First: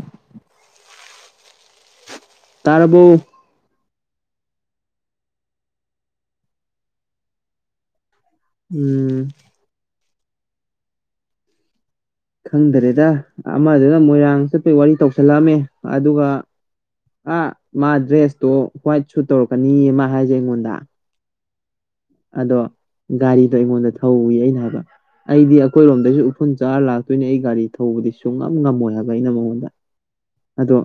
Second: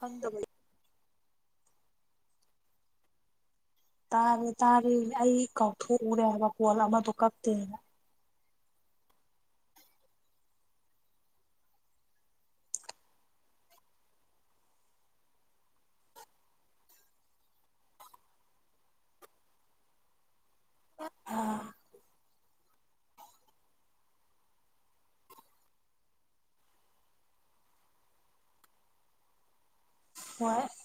ꯈꯪꯗꯕꯅꯤ ꯇꯕꯨ ꯇꯥꯔꯦ ꯇꯥꯔꯦꯅꯦ ꯑꯩ ꯀꯥꯎꯊꯣꯛꯎꯔꯦ ꯍꯥꯏꯕ ꯄꯣꯜ ꯑꯃꯗꯣ ꯀꯞꯇꯦꯅ ꯎꯝ ꯈꯪꯗꯔꯦꯗ ꯑꯃꯗꯨꯅ ꯃꯣꯏꯔꯥꯡ ꯆꯠꯄꯒꯤ ꯋꯥꯔꯤ ꯇꯧꯁꯜꯂꯛꯑꯃꯦ ꯑꯗꯨꯒ ꯑ ꯃꯥ ꯗ꯭ꯔꯦꯁꯇꯣ ꯍ꯭ꯋꯥꯏꯠ ꯁꯨꯠ ꯇꯧꯔꯛꯀꯅꯤ ꯑꯃ ꯍꯥꯏꯖꯩ ꯑꯩꯉꯣꯟꯗ ꯑꯥ ꯑꯗꯣ ꯒꯥꯔꯤꯗꯣ ꯑꯩꯉꯣꯟꯗ ꯊꯧꯏ ꯑꯩꯅ ꯍꯥꯏꯕ ꯑꯩꯗꯤ ꯑꯩꯈꯣꯏꯔꯣꯝꯗꯩꯁꯨ ꯎꯐꯨꯟ ꯆꯥꯔ ꯂꯥꯛꯇꯣꯏꯅꯦ ꯑꯩ ꯒꯥꯔꯤ ꯊꯧꯕꯗꯤ ꯁꯨꯡꯉꯝ ꯉꯝꯃꯣꯏ ꯍꯥꯏꯕ ꯑꯩꯅ ꯃꯉꯣꯟꯗ ꯍꯣꯏ ꯑꯗꯣ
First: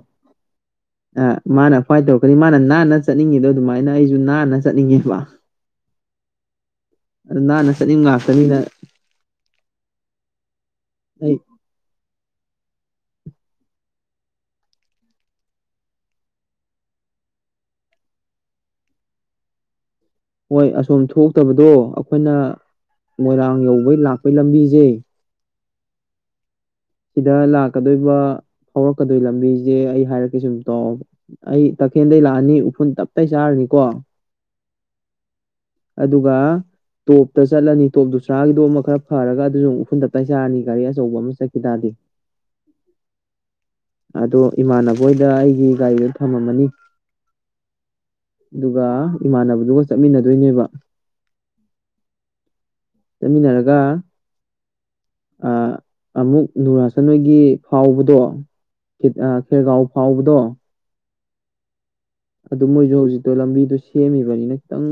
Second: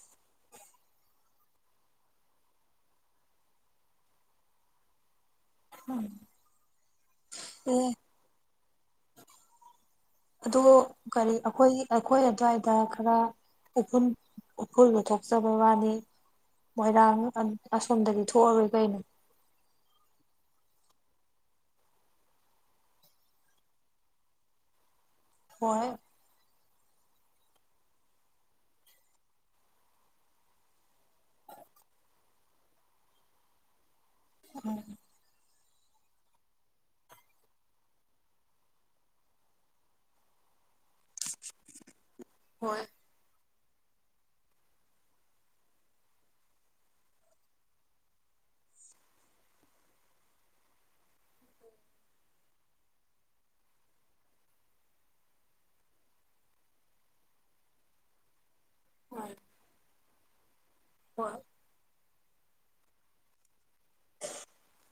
ꯑ ꯃꯥꯅ ꯈ꯭ꯋꯥꯏ ꯇꯧꯔꯛꯀꯅꯤ ꯃꯥꯅ ꯅꯥꯟꯅ ꯆꯠꯅꯤꯡꯉꯦꯗꯣ ꯑꯗꯨꯃꯥꯏꯅ ꯑꯩꯁꯨ ꯅꯥꯟꯅ ꯆꯠꯅꯤꯡꯉꯦꯕ ꯎꯝ ꯅꯥꯟꯁꯅꯤ ꯉꯥꯛꯁꯅꯤꯅ ꯑ ꯀꯔꯤ ꯑꯩ ꯑꯩꯈꯣꯏ ꯑꯩꯈꯣꯏ ꯑꯗꯨ꯭ꯋꯥꯏꯗ ꯈꯔ ꯎꯨ ꯎꯐꯨꯜ ꯂꯧꯊꯣꯛꯆꯕ ꯋꯥꯅꯤ ꯃꯣꯏꯔꯥꯡ ꯑꯁꯣꯝꯗꯒꯤ ꯊꯣꯛꯑꯔꯣꯏ ꯀꯩꯅꯣ ꯍꯣꯏ ꯑꯁꯣꯝ ꯊꯣꯛꯇꯕꯗꯣ ꯑꯩꯈꯣꯏꯅ ꯃꯣꯏꯔꯥꯡ ꯌꯧꯕꯩ ꯂꯥꯛꯄꯩꯒꯤ ꯂꯝꯕꯤꯁꯦ ꯍꯍꯣꯏ ꯁꯤꯗ ꯂꯥꯛꯀꯗꯣꯏꯕ ꯐꯥꯎꯔꯛꯀꯗꯣꯏ ꯂꯝꯕꯤꯁꯦ ꯑꯩ ꯍꯥꯏꯔꯛꯀꯦ ꯁꯨꯝ ꯇꯧꯑꯣꯕ ꯑꯩ ꯇꯈꯦꯜꯗꯒꯤꯩ ꯂꯥꯛꯑꯅꯤ ꯎꯐꯨꯜ ꯇꯞꯇꯇꯩ ꯆꯥꯔꯅꯤꯀꯣ ꯎꯝ ꯑꯗꯨꯒ ꯇꯣꯞꯇ ꯆꯠꯂꯅꯤ ꯇꯣꯞꯇꯨ ꯆꯥꯒꯤꯗꯣ ꯑꯃ ꯈꯔ ꯐꯔꯒ ꯑꯗꯨꯁꯨ ꯎꯐꯨꯟꯗ ꯇꯥꯏꯁꯥꯔꯅꯤ ꯒꯥꯔꯤ ꯑꯆꯧꯕ ꯑꯃ ꯆ ꯏꯗꯥꯗꯤ ꯍꯣꯏ ꯑꯗꯣ ꯏꯃꯥꯟꯅꯕꯣꯏꯗ ꯑꯩꯒꯤ ꯒꯥꯔꯤꯗꯣ ꯊꯝꯃꯝꯃꯅꯤ ꯑꯗꯨꯒ ꯏꯃꯥꯟꯅꯕꯗꯨꯒ ꯆꯠꯃꯤꯟꯅꯗꯣꯏꯅꯦꯕ ꯆꯠꯃꯤꯟꯅꯔꯒ ꯑꯃꯨꯛ ꯅꯨꯔꯥꯆꯅꯣꯏꯒꯤ ꯐꯥꯎꯕꯗꯣ ꯎꯝ ꯈꯦꯔꯒꯥꯎ ꯐꯥꯎꯕꯗꯣ ꯍꯣꯏ ꯑꯗꯨ ꯃꯣꯏꯁꯨ ꯍꯧꯖꯤꯛꯇꯣ ꯂꯝꯕꯤꯗꯨ ꯁꯦꯝꯃꯤꯕꯅꯤꯅ ꯈꯤꯇꯪ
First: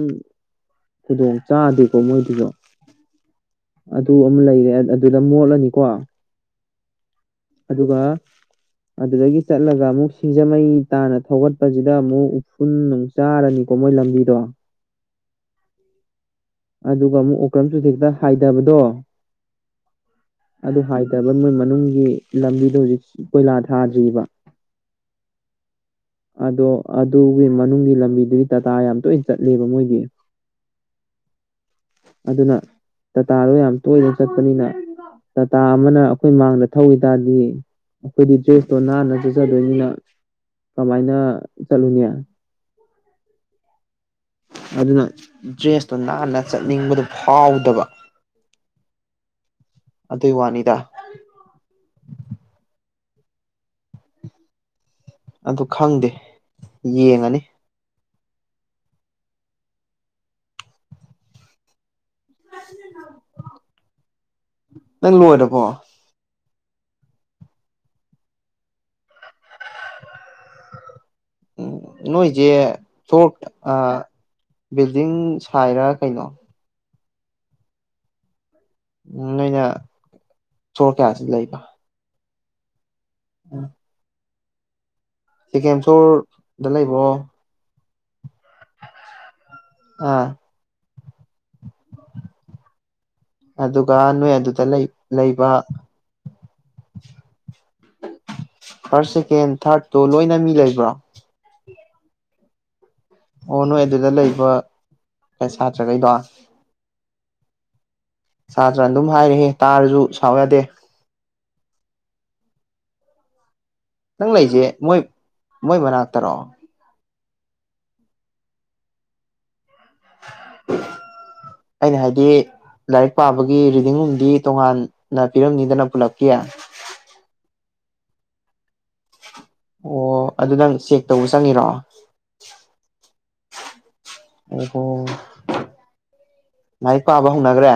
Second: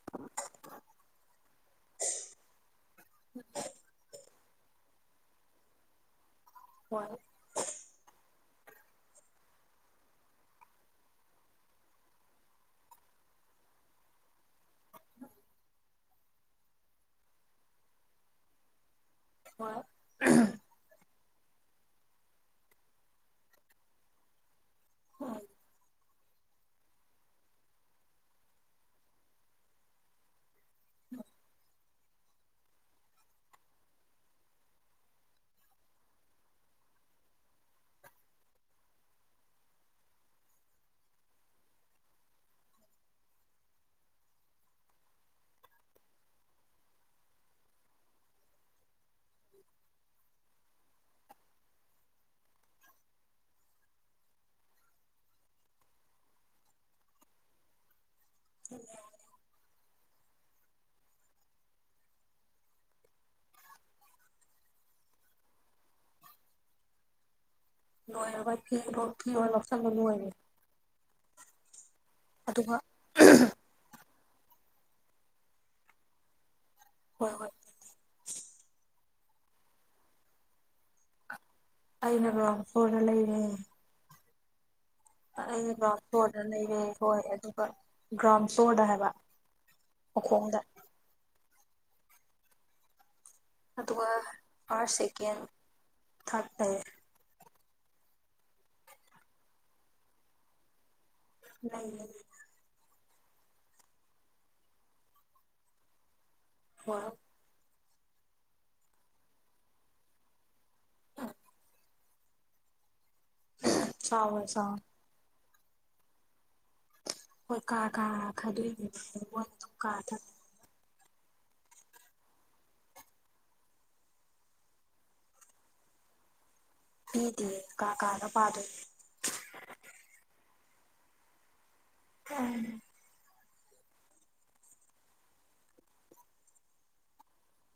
ꯈꯨꯗꯣꯡ ꯆꯥꯗꯦꯀꯣ ꯃꯣꯏꯗꯨꯁꯨ ꯎꯝ ꯑꯗꯨ ꯑꯃ ꯂꯩꯔꯦ ꯑꯗꯨꯗ ꯃꯣꯠꯂꯅꯤꯀꯣ ꯍꯣꯏ ꯑꯗꯨꯒ ꯑꯗꯨꯗꯒꯤ ꯆꯠꯂꯒ ꯑꯃꯨꯛ ꯁꯤꯡꯖꯃꯩ ꯇꯥꯅ ꯊꯧꯒꯠꯄꯁꯤꯗ ꯑꯃꯨꯛ ꯎꯐꯨꯜ ꯅꯨꯡ ꯆꯥꯔꯅꯤꯀꯣ ꯃꯣꯏ ꯂꯝꯕꯤꯗꯣ [inaudible] ꯑꯗꯨꯒ ꯑꯃꯨꯛ ꯑꯣꯀ꯭ꯔꯝ ꯗꯨꯗꯩ ꯈꯤꯇꯪ ꯍꯥꯏꯗꯕꯗꯣ ꯍ‌ꯣꯏ ꯑꯗꯨ ꯍꯥꯏꯊꯕ ꯃꯣꯏ ꯃꯅꯨꯡꯒꯤ ꯂꯝꯕꯤꯗꯣ ꯍꯧꯖꯤꯛ ꯀꯣꯏꯂꯥ ꯊꯥꯗ꯭ꯔꯤꯕ ꯍꯣꯏ ꯑꯗꯣ ꯑꯗꯨꯒꯤ ꯃꯅꯨꯡꯒꯤ ꯂꯝꯕꯤꯗꯨꯒꯤ ꯇꯥꯇꯥ ꯌꯥꯝ ꯇꯣꯏꯅ ꯆꯠꯂꯦꯕ ꯃꯣꯏꯒꯤ [unintelligible] ꯑꯗꯨꯅ ꯇꯥꯇꯥꯗꯣ ꯌꯥꯝ ꯇꯣꯏꯅ ꯆꯠꯄꯅꯤꯅ ꯇꯥꯇꯥ ꯑꯃꯅ ꯑꯩꯈꯣꯏ ꯃꯥꯡꯗ ꯊꯧꯈꯤ ꯇꯔꯗꯤ ꯑꯩꯈꯣꯏꯗꯤ ꯗ꯭ꯔꯦꯁꯇꯣ ꯅꯥꯟꯅ ꯆꯠꯆꯗꯣꯏꯅꯤꯅ ꯀꯃꯥꯏꯅ ꯆꯠꯂꯨꯅꯤ ꯑꯗꯨꯅ ꯗ꯭ꯔꯦꯁꯇꯨ ꯅꯥꯟꯅ ꯆꯠꯅꯤꯡꯕꯗꯨ ꯐꯥꯎꯗꯕ ꯑꯗꯨꯏ ꯋꯥꯅꯤꯗ ꯑꯗꯨ ꯈꯪꯗꯦ ꯌꯦꯡꯉꯅꯤ [unintelligible] [unintelligible] ꯅꯪ ꯂꯣꯏꯔꯕꯣ [inaudible] ꯂꯣꯏꯔꯕ ꯐꯤꯔ‌ꯣꯜ ꯐꯤꯔ‌ꯣꯜ ꯂꯧꯁꯤꯜꯂ ꯂ‌ꯣꯏꯔ‌ꯦ ꯎꯝ ꯅꯣꯏꯁꯦ ꯑꯗꯨꯒ ꯐ‌ꯂ‌ꯣꯔ ꯑ ꯕꯤꯜꯗꯤꯡ ꯁꯥꯏꯔ ꯀꯩꯅꯣ ꯍꯣꯏ ꯍꯣꯏ ꯎꯝ ꯅꯣꯏꯅ ꯐꯔ‌ꯣꯜ ꯀꯌꯥꯗ ꯂꯩꯕ ꯑꯩꯅ ꯒꯔꯥꯎꯟ ꯐꯂ‌ꯣꯔꯗ ꯂꯩꯔꯦ ꯑꯩꯅ ꯁꯦꯀꯦꯟ ꯒꯔꯥꯎꯟ ꯐ꯭ꯂꯣꯔꯗ ꯂꯩꯔꯦ ꯂꯩꯕ꯭ꯔꯣ ꯍꯣꯏ ꯑꯗꯨꯒ ꯒꯔꯥꯎꯟ ꯐ꯭ꯂꯣꯔꯗ ꯍꯥꯏꯕ ꯑꯥ ꯃꯈꯣꯡꯗ ꯑꯗꯨꯒ ꯅꯣꯏ ꯑꯗꯨꯗ ꯂꯩ ꯐꯥꯔꯁ ꯁꯦꯀꯦꯟ ꯂꯩꯕ ꯊꯥꯔꯠ ꯂꯩ ꯐꯥꯔꯁ ꯁꯦꯀꯦꯟ ꯊꯥꯔꯠꯇꯨ ꯂꯣꯏꯅ ꯃꯤ ꯂꯩꯕ꯭ꯔ‌ꯣ ꯂꯩ ꯂꯩ ꯑꯣ ꯅꯣꯏ ꯑꯗꯨꯗ ꯂꯩꯕ ꯁꯥꯇ꯭ꯔꯈꯩꯗꯣ ꯍꯣꯏ ꯁꯥꯇ꯭ꯔ ꯑꯗꯨꯝ ꯍꯥꯏꯔ‌ꯦꯍ‌ꯦ ꯇꯥꯔꯁꯨ ꯁꯥꯎ ꯌꯥꯗꯦ ꯅꯪ ꯂꯩꯁꯦ ꯆꯥꯎꯔ ꯃꯣꯏ ꯃꯣꯏ ꯃꯅꯥꯛꯇꯔꯣ ꯍꯣꯏ ꯀꯥ ꯀꯥ ꯈꯥꯏꯗꯣꯛꯏꯅ‌ꯦ ꯃ‌ꯣꯏ ꯀꯥꯗ ꯑꯩꯅ ꯍꯥꯏꯗꯤ ꯂꯥꯏꯔꯤꯛ ꯄꯥꯕꯒꯤ ꯔꯤꯗꯤꯡꯔꯨꯝꯗꯤ ꯇꯣꯉꯥꯟꯅ ꯄꯤꯔꯝꯅꯤꯗꯅ ꯄꯨꯜꯂꯛꯀꯤ ꯄꯤꯗꯦ ꯀꯥ ꯀꯥꯗ ꯄꯥꯗꯣꯏꯅ‌ꯦ ꯑꯣ ꯑꯗꯨ ꯅꯪ ꯆꯦꯛ ꯇꯧꯕ ꯆꯪꯉꯤꯔꯣ [unintelligible] ꯑꯣꯍꯣ ꯂꯥꯏꯔꯤꯛ ꯄꯥꯕ ꯍꯧꯅꯈ꯭ꯔꯦ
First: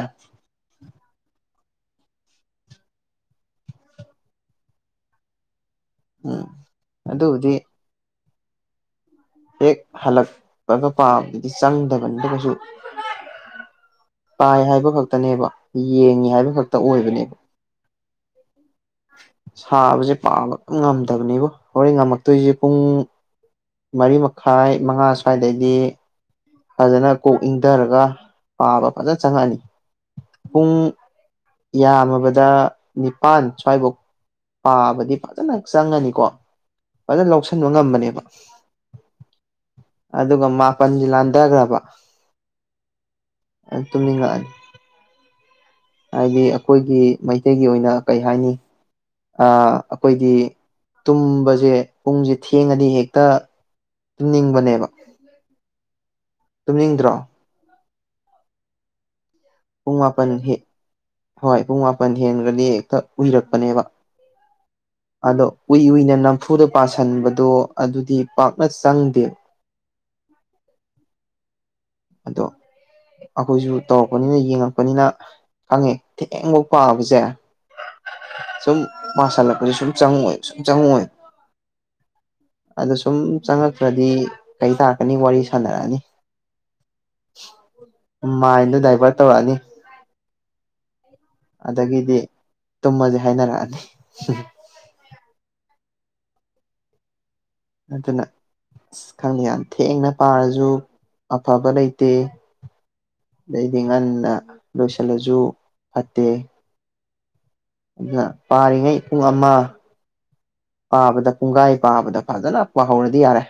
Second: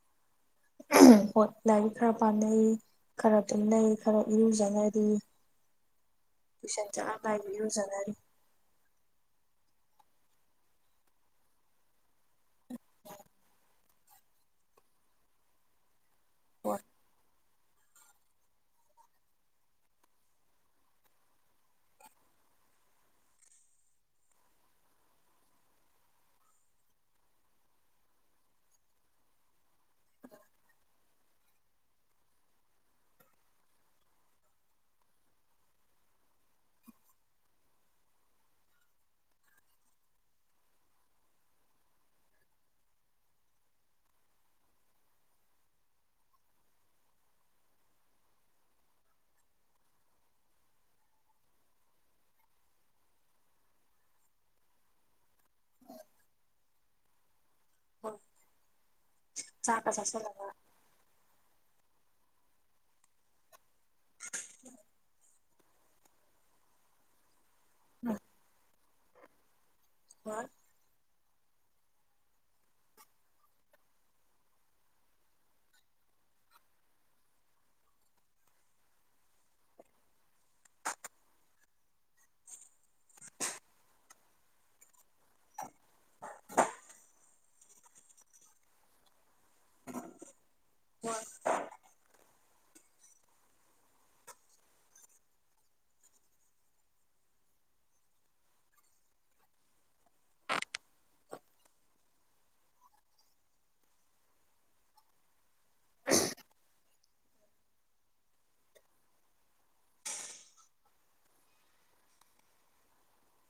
ꯍ‌ꯣꯏ ꯂꯥꯏꯔꯤꯛ ꯈꯔ ꯄꯅꯩ ꯈꯔ ꯇꯨꯝꯅꯩ ꯈꯔ ꯏꯔꯨꯖꯅꯔꯤ ꯎꯝ ꯇꯨꯏꯁꯟ ꯆꯠꯂꯝꯗꯥꯏꯒꯤ ꯑꯗꯨꯕꯨꯗꯤ ꯏꯔꯨꯖꯅꯔꯤ ꯍꯦꯛ ꯍꯜꯂꯛꯄꯒ ꯄꯥꯕꯗꯨꯗꯤ ꯆꯪꯗꯕꯅꯤꯗ ꯀꯩꯁꯨ ꯄꯥꯏ ꯍꯥꯏꯕ ꯈꯛꯇꯅꯦꯕ ꯌꯦꯡꯉꯤ ꯍꯥꯏꯕ ꯈꯛꯇ ꯍꯣꯏ ꯑꯣꯏꯕꯅꯦ ꯁꯥꯕꯁꯦ ꯄꯥꯕ ꯉꯝꯗꯕꯅꯦꯕꯨ ꯍꯣꯔꯦꯟ ꯉꯝꯃꯛꯇꯣꯏꯁꯦ ꯄꯨꯡ ꯃꯔꯤ ꯃꯈꯥꯏ ꯃꯉꯥ ꯁꯋꯥꯏꯗꯩꯗꯤ ꯐꯖꯅ ꯀꯣꯛ ꯏꯪꯊꯔꯒ ꯄꯥꯕ ꯐꯖꯅ ꯆꯪꯉꯛꯑꯅꯤ ꯍ ꯄꯨꯡ ꯌꯥꯝꯃꯕꯗ ꯅꯤꯄꯥꯟ ꯁ꯭ꯋꯥꯏꯐꯧ ꯄꯥꯕꯗꯤ ꯐꯖꯅ ꯆꯪꯉꯅꯤꯀꯣ ꯐꯖꯅ ꯂꯧꯁꯤꯟꯕ ꯉꯝꯕꯅꯦꯕ ꯑꯗꯨꯒ ꯃꯥꯄꯟꯁꯤ ꯂꯥꯟꯊꯈ꯭ꯔꯕ ꯇꯨꯝꯅꯤꯡꯉꯛꯑꯅꯤ ꯍꯥꯏꯗꯤ ꯑꯩꯈꯣꯏꯒꯤ ꯃꯩꯇꯩꯒꯤ ꯑꯣꯏꯅ ꯀꯩ ꯍꯥꯏꯅꯤ ꯑꯩꯈꯣꯏꯗꯤ ꯇꯨꯝꯕꯁꯦ ꯄꯨꯡꯁꯦ ꯊꯦꯡꯉꯗꯤ ꯍꯦꯛꯇ ꯇꯅꯤꯡꯕꯅꯦꯕ ꯇꯨꯝꯅꯤꯡꯗ꯭ꯔꯣ ꯍꯣꯏ ꯆꯥꯛꯀ ꯄꯨꯡ ꯃꯥꯄꯟ ꯆꯥꯁꯤꯜꯂꯒ ꯍ ꯍꯣꯏ ꯄꯨꯡ ꯃꯥꯄꯜ ꯍꯦꯟꯈ꯭ꯔꯗꯤ ꯍꯦꯛꯇ ꯎꯏꯔꯛꯄꯅꯦꯕ ꯑꯗꯣ ꯎꯏ ꯎꯨꯏꯅ ꯅꯝꯐꯨꯗ ꯄꯁꯤꯟꯕꯗꯣ ꯑꯗꯨꯗꯤ ꯄꯥꯛꯅ ꯆꯪꯗꯦ ꯍꯥ ꯑꯗꯣ ꯑꯩꯈꯣꯏꯁꯨ ꯇꯧꯔꯛꯄꯅꯤꯅ ꯌꯦꯡꯉꯛꯄꯅꯤꯅ ꯈꯪꯉꯦ ꯊꯦꯡꯐ ꯄꯥꯕꯁꯦ ꯁꯨꯝ ꯃꯥꯁꯜꯂꯛꯄꯁꯦ ꯁꯨꯝ ꯆꯪꯉꯣꯏ ꯁꯨꯝ ꯆꯪꯉꯣꯏ ꯑꯗ ꯁꯨꯝ ꯆꯪꯉꯛꯇ꯭ꯔꯗꯤ ꯀꯩ ꯇꯥꯔꯛꯀꯅꯤ ꯋꯥꯔꯤ ꯁꯥꯟꯅꯔꯛꯑꯅꯤ ꯃꯥꯏꯟꯗꯣ ꯗꯥꯏꯚꯔꯠ ꯇꯧꯔꯛꯑꯅꯤ ꯎꯝ ꯑꯗꯒꯤꯗꯤ ꯇꯨꯝꯃꯁꯦ ꯍꯥꯏꯅꯔꯛꯑꯅꯤ ꯅꯠꯇꯅ ꯑꯁ ꯈꯪꯗꯦ ꯌꯥꯝ ꯊꯦꯡꯅ ꯄꯥꯔꯁꯨ ꯑꯐꯕ ꯂꯩꯇꯦ ꯑꯗꯩꯗꯤ ꯉꯟꯅ ꯂꯣꯏꯁꯤꯜꯂꯁꯨ ꯐꯠꯇꯦ ꯑꯗꯨꯅ ꯄꯥꯔꯤꯉꯩ ꯄꯨꯡ ꯑꯃ ꯄꯥꯕꯗ ꯀꯨꯡꯒꯥꯏ ꯄꯥꯕꯗ ꯐꯖꯅ ꯄꯥꯍꯧꯔꯗꯤ ꯌꯥꯔꯦ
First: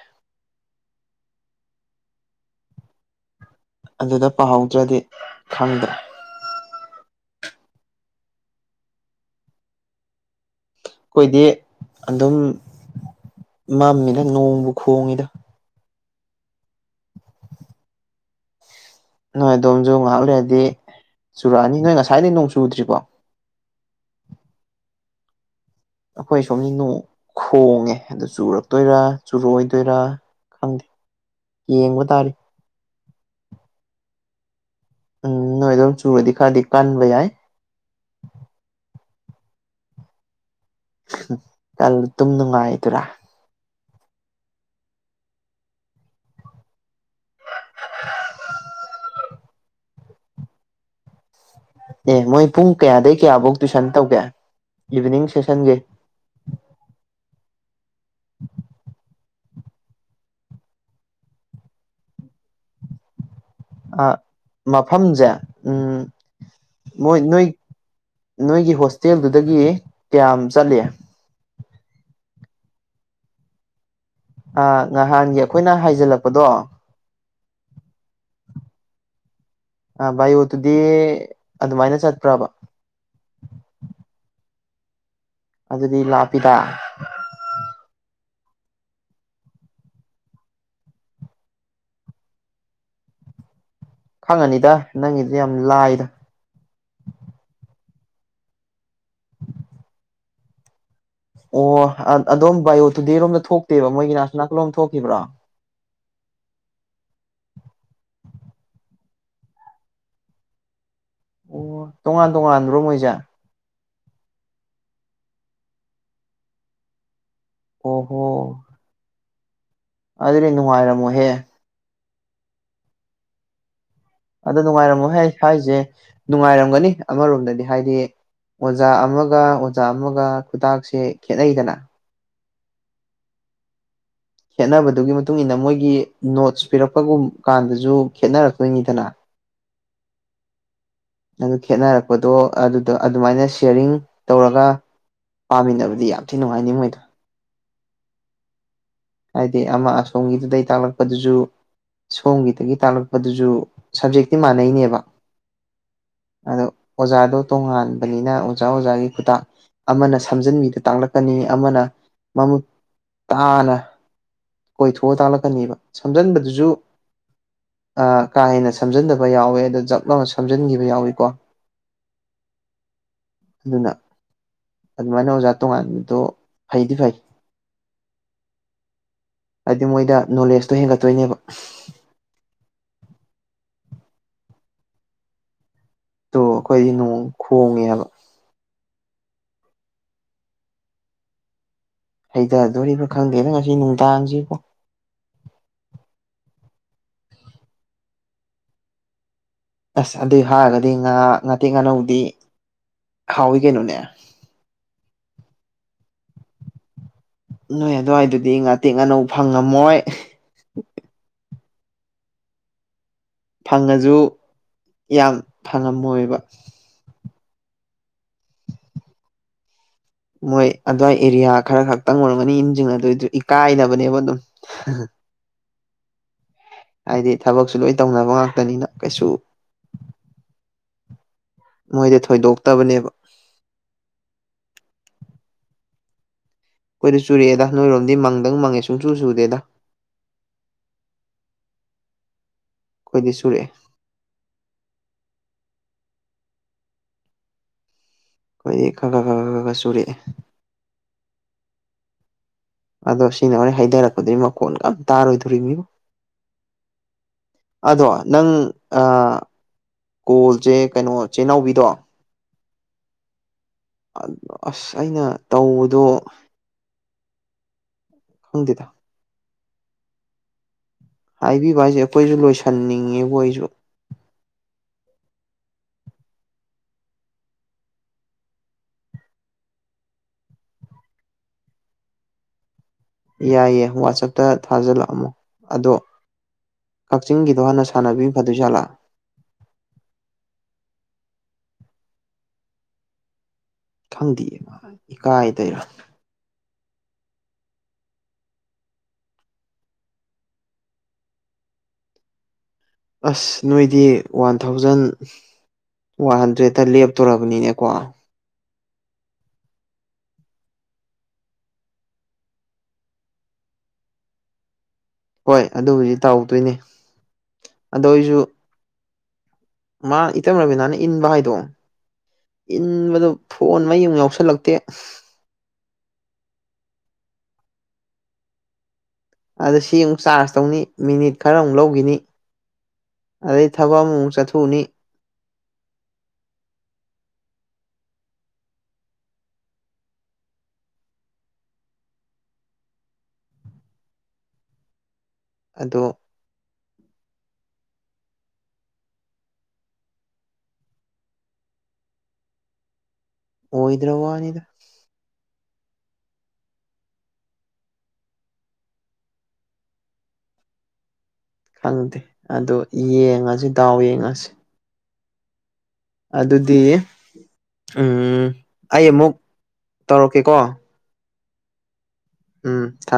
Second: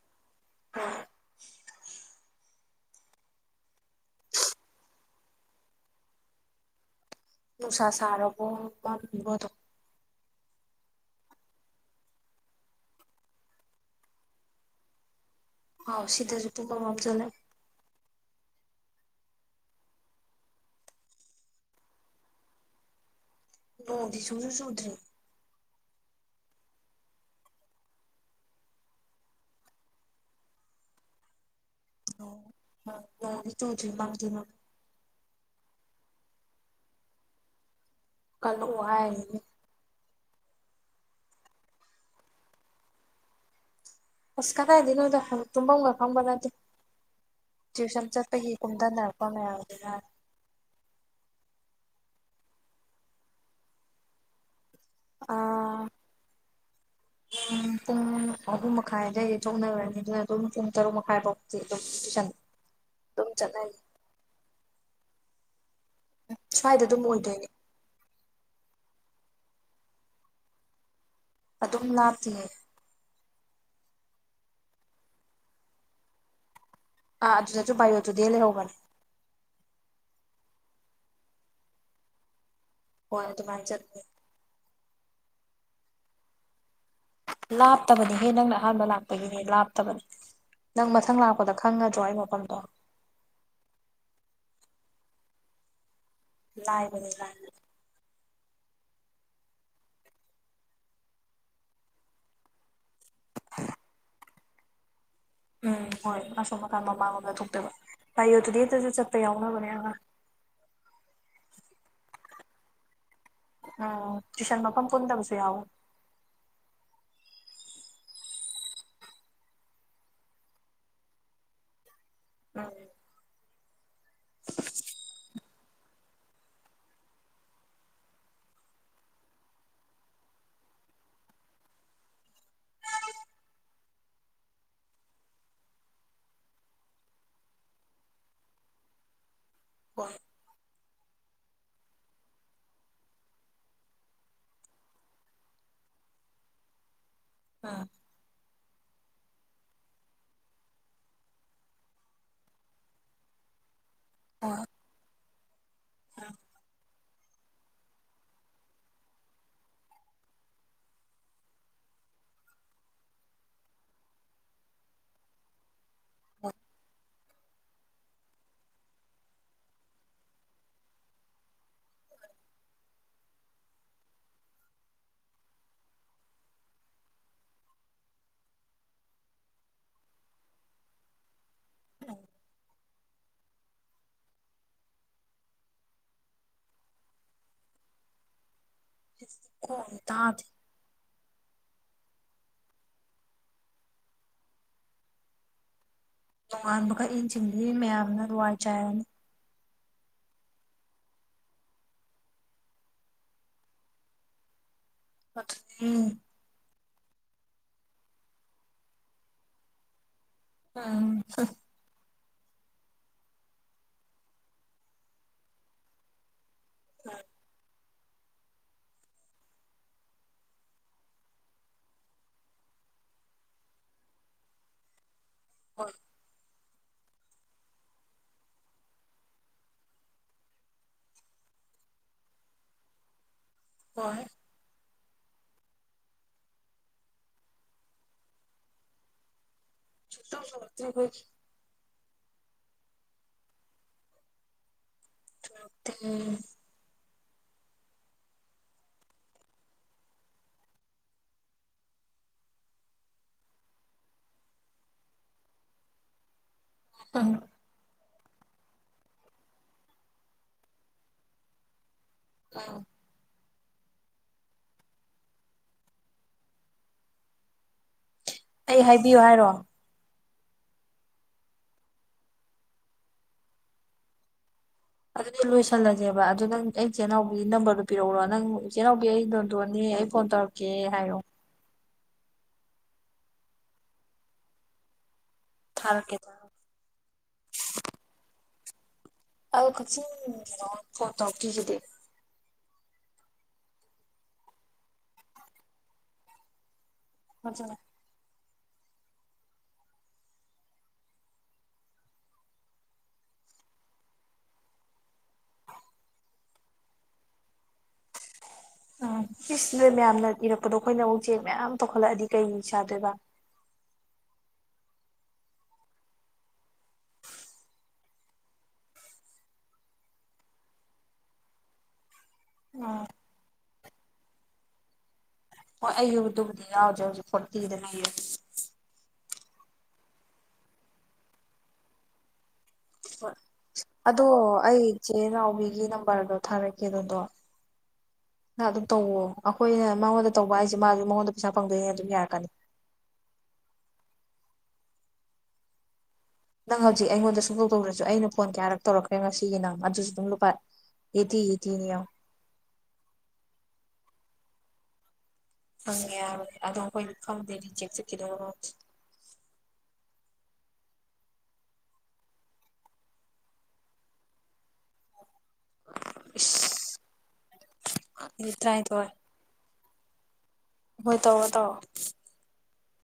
ꯍ ꯑꯗꯨꯗ ꯄꯥꯍꯧꯗ꯭ꯔꯗꯤ ꯈꯪꯗ꯭ꯔꯦ ꯅꯨꯡꯁꯥ ꯁꯥꯔꯔꯕꯣ ꯃꯥꯕꯗ ꯑꯩꯈꯣꯏꯗꯤ ꯑꯗꯨꯝ ꯃꯝꯃꯤꯅ ꯅꯣꯡꯕꯨ ꯈꯣꯡꯉꯤꯗ ꯍꯥꯎ ꯁꯤꯗꯁꯨ ꯇ ꯀꯃꯞ ꯆꯂ ꯅꯣꯏ ꯑꯗꯣꯝꯁꯨ ꯉꯥꯏꯍꯥꯛ ꯂꯩꯔꯗꯤ ꯆꯨꯔꯛꯑꯅꯤ ꯅꯣꯏ ꯉꯁꯥꯏꯗꯒꯤꯩ ꯅꯣꯡ ꯆꯨꯗ꯭ꯔꯤꯀꯣ ꯅꯣꯡꯗꯤ ꯁꯨꯁꯨ ꯁꯨꯗ꯭ꯔꯤ ꯑꯩꯈꯣꯏ ꯁꯣꯝꯁꯤꯅꯣꯡ ꯈꯣꯡꯉꯦ ꯑꯗꯨ ꯆꯨꯔꯛꯇꯣꯏꯔ ꯆꯨꯔꯏꯗꯣꯏꯔ ꯈꯪꯗꯦ ꯌꯦꯡꯕ ꯇꯥꯔꯦ ꯍ ꯆꯣ ꯊ ꯃ ꯊ ꯎꯝ ꯅꯣꯏ ꯑꯗꯨꯝ ꯆꯨꯔꯗꯤ ꯈꯔꯗꯤ ꯀꯟꯕ ꯌꯥꯏ ꯀꯂꯨ ꯍꯥꯏ ꯜꯂ ꯑꯗꯨꯝ ꯅꯨꯡꯉꯥꯏꯗꯔꯥ ꯍꯁ ꯀꯥꯥꯏꯗꯦ ꯅꯣꯗ ꯇꯨꯝ ꯎ ꯀꯝꯕꯕꯗꯥꯏꯗꯤ ꯇ꯭ꯋꯨꯁꯟ ꯆꯠꯄ ꯍꯤ ꯀꯨꯝꯊꯅꯔꯛꯄ ꯃꯌꯥꯝꯗꯨꯅ ꯑꯦ ꯃꯣꯏ ꯄꯨꯡ ꯀꯌꯥꯗꯒꯤꯩ ꯀꯌꯥꯐꯧ ꯇꯨꯏꯁꯟ ꯇꯧꯒꯦ ꯏꯚꯤꯅꯤꯡ ꯁꯦꯁꯟꯒꯤ ꯍ ꯎꯝ ꯄꯨꯡ ꯑꯍꯨꯝ ꯃꯈꯥꯏꯗ ꯊꯣꯛꯅꯔꯅꯤ ꯑꯗꯨꯅ ꯑꯗꯨꯝ ꯄꯨꯡ ꯇꯔꯨꯛ ꯃꯈꯥꯏ ꯐꯥꯎꯗꯤꯤ ꯑꯗꯨꯝ ꯆ ꯇꯨꯝ ꯆ ꯀ ꯃꯐꯝꯁꯦ ꯎꯝ ꯁ꯭ꯋꯥꯏꯗ ꯑꯗꯨꯝ ꯃꯣꯏ ꯅꯣꯏ ꯑꯣꯏꯗꯣꯏꯅꯦ ꯅꯣꯏꯒꯤ ꯍꯣꯁꯇꯦꯜꯗꯨꯗꯒꯤ ꯀꯌꯥꯝ ꯆꯠꯂꯤꯦ ꯑꯗꯨꯝ ꯂꯥꯞꯇꯦ ꯑ ꯅꯍꯥꯟꯒꯤ ꯑꯩꯈꯣꯏꯅ ꯍꯥꯏꯖꯤꯜꯂꯛꯄꯗꯣ ꯑꯥ ꯑꯗꯨꯗꯁꯨ ꯄꯥꯏꯌ ꯑꯗꯨꯗꯦ ꯂꯩꯦꯧꯒꯅꯤ ꯑ ꯚꯣꯠꯇꯨꯗꯤ ꯑꯗꯨꯃꯥꯏꯅ ꯆꯠꯄ꯭ꯔꯕ ꯍꯣꯏ ꯑꯗꯨ ꯃ ꯆ ꯑꯗꯨꯗꯤ ꯂꯥꯛꯄꯤꯗ ꯂꯥꯞꯇꯕꯅꯤꯍꯦ ꯅꯪꯅ ꯑꯍꯥꯟꯕ ꯂꯥꯛꯄꯒꯤꯅꯦ ꯂꯥꯞꯇꯕꯅꯤ ꯅꯪ ꯃꯊꯪ ꯂꯥꯛꯄꯗ ꯈꯪꯉꯗ꯭ꯔꯣ ꯑꯩ ꯃꯐꯝꯗꯣ ꯈꯪꯉꯅꯤꯗ ꯅꯪꯒꯤꯗꯤ ꯌꯥꯝ ꯂꯥꯏꯗ ꯂꯥꯏꯕꯅꯦ ꯂꯥꯏ ꯑꯣ ꯑꯗꯣꯝ ꯕꯥꯏꯑꯣ ꯇꯨꯗꯦꯔꯣꯝꯗ ꯊꯣꯛꯇꯦꯕ ꯃꯣꯏꯒꯤ ꯅꯥꯁꯅꯥꯀꯜꯂꯣꯝ ꯊꯣꯛꯈꯤꯕ꯭ꯔꯣ ꯎꯝ ꯍꯣꯏ ꯑꯁꯣꯝꯀꯥꯟ ꯃꯃꯥꯡꯣꯝꯗ ꯊꯣꯛꯇꯣꯏꯕ ꯥꯏꯌꯣ ꯑꯗꯨꯗꯤ ꯑꯦꯁꯨ ꯆꯠꯄ ꯌꯥꯎꯅꯕꯅꯦ ꯑ ꯑꯣ ꯇꯣꯉꯥꯟ ꯇꯣꯉꯥꯟꯕ꯭ꯔꯣ ꯃꯣꯏꯁꯦ ꯎꯝ ꯇꯨꯏꯁꯟ ꯃꯐꯝ ꯄꯨꯟ ꯇꯕꯁ ꯌꯥꯎ ꯑꯣ ꯍꯣ ꯑꯗꯨꯗꯤ ꯅꯨꯡꯉꯥꯏꯔꯝꯃꯣꯍꯦ ꯎꯝ ꯑꯗꯣ ꯅꯨꯡꯉꯥꯏꯔꯝꯃꯣ ꯍꯥꯏ ꯍꯥꯏꯁꯦ ꯅꯨꯡꯉꯥꯏꯔꯝꯒꯅꯤ ꯑꯃꯔꯣꯝꯗꯗꯤ ꯍꯥꯏꯗꯤ ꯑꯣꯖꯥ ꯑꯃꯒ ꯑꯣꯖꯥ ꯑꯃꯒ ꯈꯨꯇꯥꯛꯁꯦ ꯈꯦꯅꯩꯗꯅ ꯈꯦꯠꯅꯕꯗꯨꯒꯤ ꯃꯇꯨꯡ ꯏꯟꯅ ꯃꯣꯏꯒꯤ ꯅꯣꯠꯁ ꯄꯤꯔꯛꯄꯒꯨꯝ ꯀꯥꯟꯗꯁꯨ ꯈꯦꯠꯅꯔꯛꯇꯣꯏꯅꯤꯗꯅ ꯍꯣꯏ ꯑꯗꯨ ꯈꯦꯠꯅꯔꯛꯄꯗꯣ ꯑꯗꯨꯗ ꯑꯗꯨꯃꯥꯏꯅ ꯁꯤꯌꯥꯔꯤꯡ ꯇꯧꯔꯒ ꯄꯥꯃꯤꯟꯅꯕꯗꯤ ꯌꯥꯝ ꯊꯤ ꯅꯨꯡꯉꯥꯏꯅꯤ ꯃꯣꯏꯗꯣ ꯑꯥ ꯍꯥꯏꯗꯤ ꯑꯃ ꯑꯁꯣꯝꯒꯤꯗꯨꯗꯒꯤ ꯇꯥꯛꯂꯛꯄꯗꯨꯁꯨ ꯁꯣꯝꯒꯤꯗꯒꯤ ꯇꯥꯛꯂꯛꯄꯗꯨꯁꯨ ꯁꯞꯖꯦꯛꯇꯤ ꯃꯥꯟꯅꯩꯅꯦꯕ ꯎꯝ ꯑꯗꯣ ꯑꯣꯖꯥꯗꯣ ꯇꯣꯉꯥꯟꯕꯅꯤꯅ ꯑꯣꯖꯥ ꯑꯣꯖꯥꯒꯤ ꯈꯨꯇꯥꯛ ꯑꯃꯅ ꯁꯝꯖꯤꯟꯕꯤꯗ ꯇꯥꯡꯂꯛꯀꯅꯤ ꯑꯃꯅ ꯃꯃꯨꯠ ꯇꯥꯅ ꯀꯣꯏꯊꯣꯛꯑ ꯇꯥꯛꯜꯂꯛꯀꯅꯦꯕ ꯁꯝꯖꯟꯕꯗꯨꯁꯨ ꯑ ꯀꯥ ꯍꯦꯟꯅ ꯁꯝꯖꯟꯗꯕ ꯌꯥꯎꯋꯦ ꯑꯗꯣ ꯖꯞ ꯂ ꯁꯝꯖꯟꯈꯤꯕ ꯌꯥꯎꯏ ꯀꯣ ꯑꯗꯨꯅ ꯑꯗꯨꯃꯥꯏꯅ ꯑꯣꯖꯥ ꯇꯣꯉꯥꯟꯕꯗꯣ ꯐꯩꯗꯤ ꯐꯩ ꯍꯥꯏꯗꯤ ꯃꯣꯏꯗ ꯅꯣꯂꯦꯖꯇꯣ ꯍꯦꯟꯒꯠꯇꯣꯏꯅꯦꯕ ꯎꯝ ꯑꯗꯨ ꯑꯩꯈꯣꯏꯗꯤ ꯅꯣꯡ ꯈꯣꯡꯉꯦ ꯍꯥꯏꯕ ꯀꯣ ꯇꯥꯗ ꯍꯩꯊꯗꯣꯔꯤꯕ ꯈꯪꯗꯦꯗ ꯉꯁꯤ ꯅꯨꯡꯗꯥꯡꯁꯤꯣ ꯇꯣꯉꯥꯟꯕꯈꯛ ꯏꯟꯁꯤꯡꯗꯤ ꯃꯌꯥꯝꯅ ꯋꯥꯏ ꯆꯥꯏꯔꯅꯤ ꯑꯁ ꯑꯗꯨꯏ ꯍꯥꯏꯔꯒꯗꯤ ꯉꯥ ꯉꯥꯇꯦꯛ ꯉꯥꯅꯧꯗꯤ ꯍꯥꯎꯋꯤ ꯀꯩꯅꯣꯅꯦ ꯐ ꯅꯣꯏ ꯑꯗꯨꯋꯥꯏꯗꯨꯗꯤ ꯉꯥꯇꯦꯛ ꯑꯥꯅꯧ ꯐꯪꯉꯝꯃꯣꯏ ꯎꯝ ꯐꯪꯉꯁꯨ ꯌꯥꯝ ꯐꯪꯉꯝꯃꯣꯏꯕ ꯍꯝ ꯃꯣꯏ ꯑꯗꯨꯋꯥꯏ ꯑꯦꯔꯤꯌꯥ ꯈꯔ ꯈꯛꯇꯪ ꯑꯣꯏꯔꯝꯒꯅꯤ ꯏꯁꯤꯡ ꯑꯗꯨꯏꯗꯨ ꯏꯀꯥꯏꯅꯕꯅꯦꯕ ꯑꯗꯨꯝ ꯍꯣꯏ ꯍꯥꯏꯗꯤ ꯊꯕꯛꯁꯨ ꯂꯣꯏ ꯇꯧꯅꯕ ꯉꯥꯛꯇꯅꯤꯅ ꯀꯩꯁꯨ ꯃꯣꯏꯗꯤ ꯊꯣꯏꯗꯣꯛꯇꯕꯅꯦꯕ ꯍꯣꯏ ꯑꯩꯈꯣꯏꯗ ꯆꯨꯔꯑꯦꯗ ꯅꯣꯏꯔꯣꯝꯗꯤ ꯃꯪꯗꯪ ꯃꯪꯉꯦ ꯁꯨꯡ ꯆꯨ ꯆꯨꯗꯦꯗ ꯁꯨꯡꯆꯨ ꯆꯨꯔꯛꯇ꯭ꯔꯤ ꯈꯣꯏꯗꯤ ꯑꯩꯈꯣꯏꯗꯤ ꯁꯨꯔꯛꯑꯦ ꯛꯇ ꯑꯩꯈꯣꯏꯗꯤ ꯈꯔ ꯈ ꯈ ꯈ ꯈ ꯈ ꯆꯨꯔꯛꯑꯦ ꯑꯗꯣ ꯁꯤꯅ ꯍꯣꯔꯣꯏ ꯍꯥꯏꯩꯊꯔꯛꯄꯗꯨ ꯃꯈꯣꯟ ꯀꯝ ꯇꯥꯔꯣꯏꯗꯣꯔꯤꯅꯤꯣ ꯑꯝ ꯑꯗꯣ ꯅꯪ ꯀꯣꯜꯁꯦ ꯀꯩꯅꯣ ꯆꯦꯅꯥꯎꯕꯤꯗꯣ ꯑꯥ ꯑꯁ ꯑꯩꯅ ꯇꯧꯕꯗꯣ ꯑꯩ ꯈꯪꯗꯦꯗ ꯍꯥꯏꯕꯤꯌꯨ ꯍꯥꯏꯔꯣ ꯍꯥꯏꯕꯤꯕ ꯍꯥꯏꯁꯦ ꯑꯩꯈꯣꯏꯁꯨ ꯂꯣꯏꯁꯟꯅꯤꯡꯉꯦꯕ ꯑꯩꯁꯨ ꯑꯗꯨꯗꯤ ꯂꯣꯏꯁꯜꯂꯁꯦꯕ ꯑꯗꯨ ꯅꯪ ꯑꯩ ꯆꯆꯤꯜꯅꯥꯎꯒꯤ ꯅꯝꯕꯔꯗꯨꯣ ꯄꯤꯔꯛꯎꯔꯣ ꯅꯪ ꯆꯦꯅꯥꯎꯕꯤ ꯑꯩ ꯗꯦꯟꯗꯣꯟꯅꯦ ꯑꯩ ꯐꯣꯟ ꯇꯧꯔꯛ ꯀꯦ ꯍꯥꯏꯌꯣ ꯌꯥꯏꯑꯦ ꯋꯥꯆꯞꯇ ꯊꯥꯖꯤꯜꯂꯛꯑꯝꯃꯣ ꯑꯗꯣ ꯊꯥꯔꯛꯀꯦ ꯊꯥꯔꯛꯀꯦ ꯀꯛꯆꯤꯡꯒꯤꯗꯣ ꯍꯥꯟꯅ ꯁꯥꯟꯅꯕꯤ ꯐꯗꯣꯏ ꯖꯥꯠꯂ ꯑꯗ ꯀꯛꯆꯤꯡ ꯀꯩꯅ ꯐꯣꯟ ꯇꯧꯔꯛꯇ꯭ꯔꯤꯗꯨꯗꯤ ꯈꯪꯗꯦꯑ ꯏꯀꯥꯏꯗꯩꯔ ꯃꯖꯅ ꯑꯁ ꯅꯣꯏꯗꯤ ꯋꯥꯟ ꯊꯥꯎꯖꯟ [inaudible] ꯋꯥꯟ ꯍꯟꯗ꯭ꯔꯦꯗꯠꯇ ꯂꯦꯞꯇꯣꯔꯔꯕꯅꯤꯅꯦ ꯀꯣ ꯎꯝ ꯁꯤꯁꯤꯅꯦ ꯃꯌꯥꯝꯅ ꯏꯔꯛꯄꯗꯣ ꯑꯩꯈꯣꯏꯅ ꯎꯆꯛ ꯎꯆꯦꯛ ꯃꯌꯥꯝ ꯇꯧꯈꯠꯂꯛꯑꯗꯤ ꯀꯩ ꯁꯥꯗꯣꯏꯕ ꯍꯣꯏ ꯑꯗꯨꯕꯨꯖꯤ ꯇꯧꯗꯣꯏꯅꯤ ꯑꯗꯣ ꯑꯩꯁꯨ ꯃꯥ ꯏꯇꯝ ꯔꯕꯤꯅꯥꯅ ꯏꯟꯕ ꯍꯥꯏꯗꯣ ꯎꯝ ꯏꯟꯕꯗꯨ ꯐꯣꯟ ꯃꯌꯨꯝ ꯌꯥꯎꯁꯜꯂꯛꯇꯦ ꯍꯣꯏ ꯑꯌꯨꯗꯨꯕꯨꯗꯤ ꯌꯥꯎꯗ꯭ꯔꯦ ꯍꯧꯖꯤꯛ ꯐꯣꯔꯇꯤꯗ ꯂꯩꯌꯦ ꯑꯗ ꯁꯤ ꯑꯃꯨꯛ ꯆꯥꯔꯖ ꯇꯧꯅꯤ ꯃꯤꯅꯤꯠ ꯈꯔ ꯑꯃꯨꯛ ꯂꯧꯈꯤꯅꯤ ꯑꯗꯩ ꯊꯕꯛ ꯑꯃꯨꯨꯛ ꯆꯠꯊꯣꯛꯎꯅꯤ ꯏꯆꯦꯅꯥꯎꯕꯤꯒꯤ ꯅꯝꯕꯔꯗꯣ ꯊꯥꯔꯛꯀꯦ ꯑꯗꯨꯗꯣ ꯅ ꯑꯗꯨꯝ ꯇꯧꯋꯣ ꯑꯩꯈꯣꯏꯅ ꯃꯉꯣꯟꯗ ꯇꯧꯕ ꯍꯥꯏꯁꯦ ꯃꯥꯒꯤ ꯃꯉꯣꯟꯗ ꯄꯩꯁꯥ ꯐꯪꯗꯣꯏꯅꯦ ꯑꯗꯨꯝ ꯌꯥꯔꯛꯀꯅꯤ ꯑꯗꯣ ꯅꯪ ꯍꯧꯖꯤꯛ ꯑꯩꯉꯣꯟꯗ ꯁꯨꯝ ꯇꯧ ꯇꯧ꯭ꯔꯁꯨ ꯑꯩꯅ ꯐꯣꯟ ꯀꯌꯥꯔꯛ ꯇꯧꯔꯛꯈ꯭ꯔꯦ ꯉꯁꯤꯒꯤ ꯅꯪ ꯑꯗꯨꯁꯨ ꯑꯗꯨꯝ ꯂꯨꯄꯥ ꯍꯦꯗꯤ ꯑꯦꯇꯤꯅꯤꯌꯣ ꯑꯣꯏꯗ꯭ꯔ ꯋꯥꯅꯤꯗ ꯈꯪꯉꯦ ꯌꯥꯏꯕꯅꯤ ꯑꯗꯣ ꯑꯩꯈꯣꯏꯗꯤ ꯈꯪꯗꯦ ꯔꯤꯖꯦꯛ ꯆꯠꯀꯤꯗꯣꯔꯕ ꯈꯪꯗꯦ ꯑꯗꯣ ꯌꯦꯡꯉꯁꯤ ꯗꯥꯎ ꯌꯦꯡꯉꯁꯤ ꯑꯗꯨꯗꯤ ꯃꯤꯅꯤꯠ ꯑꯩ ꯇꯔꯥꯅꯤꯊꯣꯏ ꯑꯃꯨꯛ ꯇꯧꯔꯛꯀꯦꯀꯣ ꯍꯣꯏ ꯇꯧꯑꯣ ꯇꯑꯣ ꯎꯝ ꯊꯝ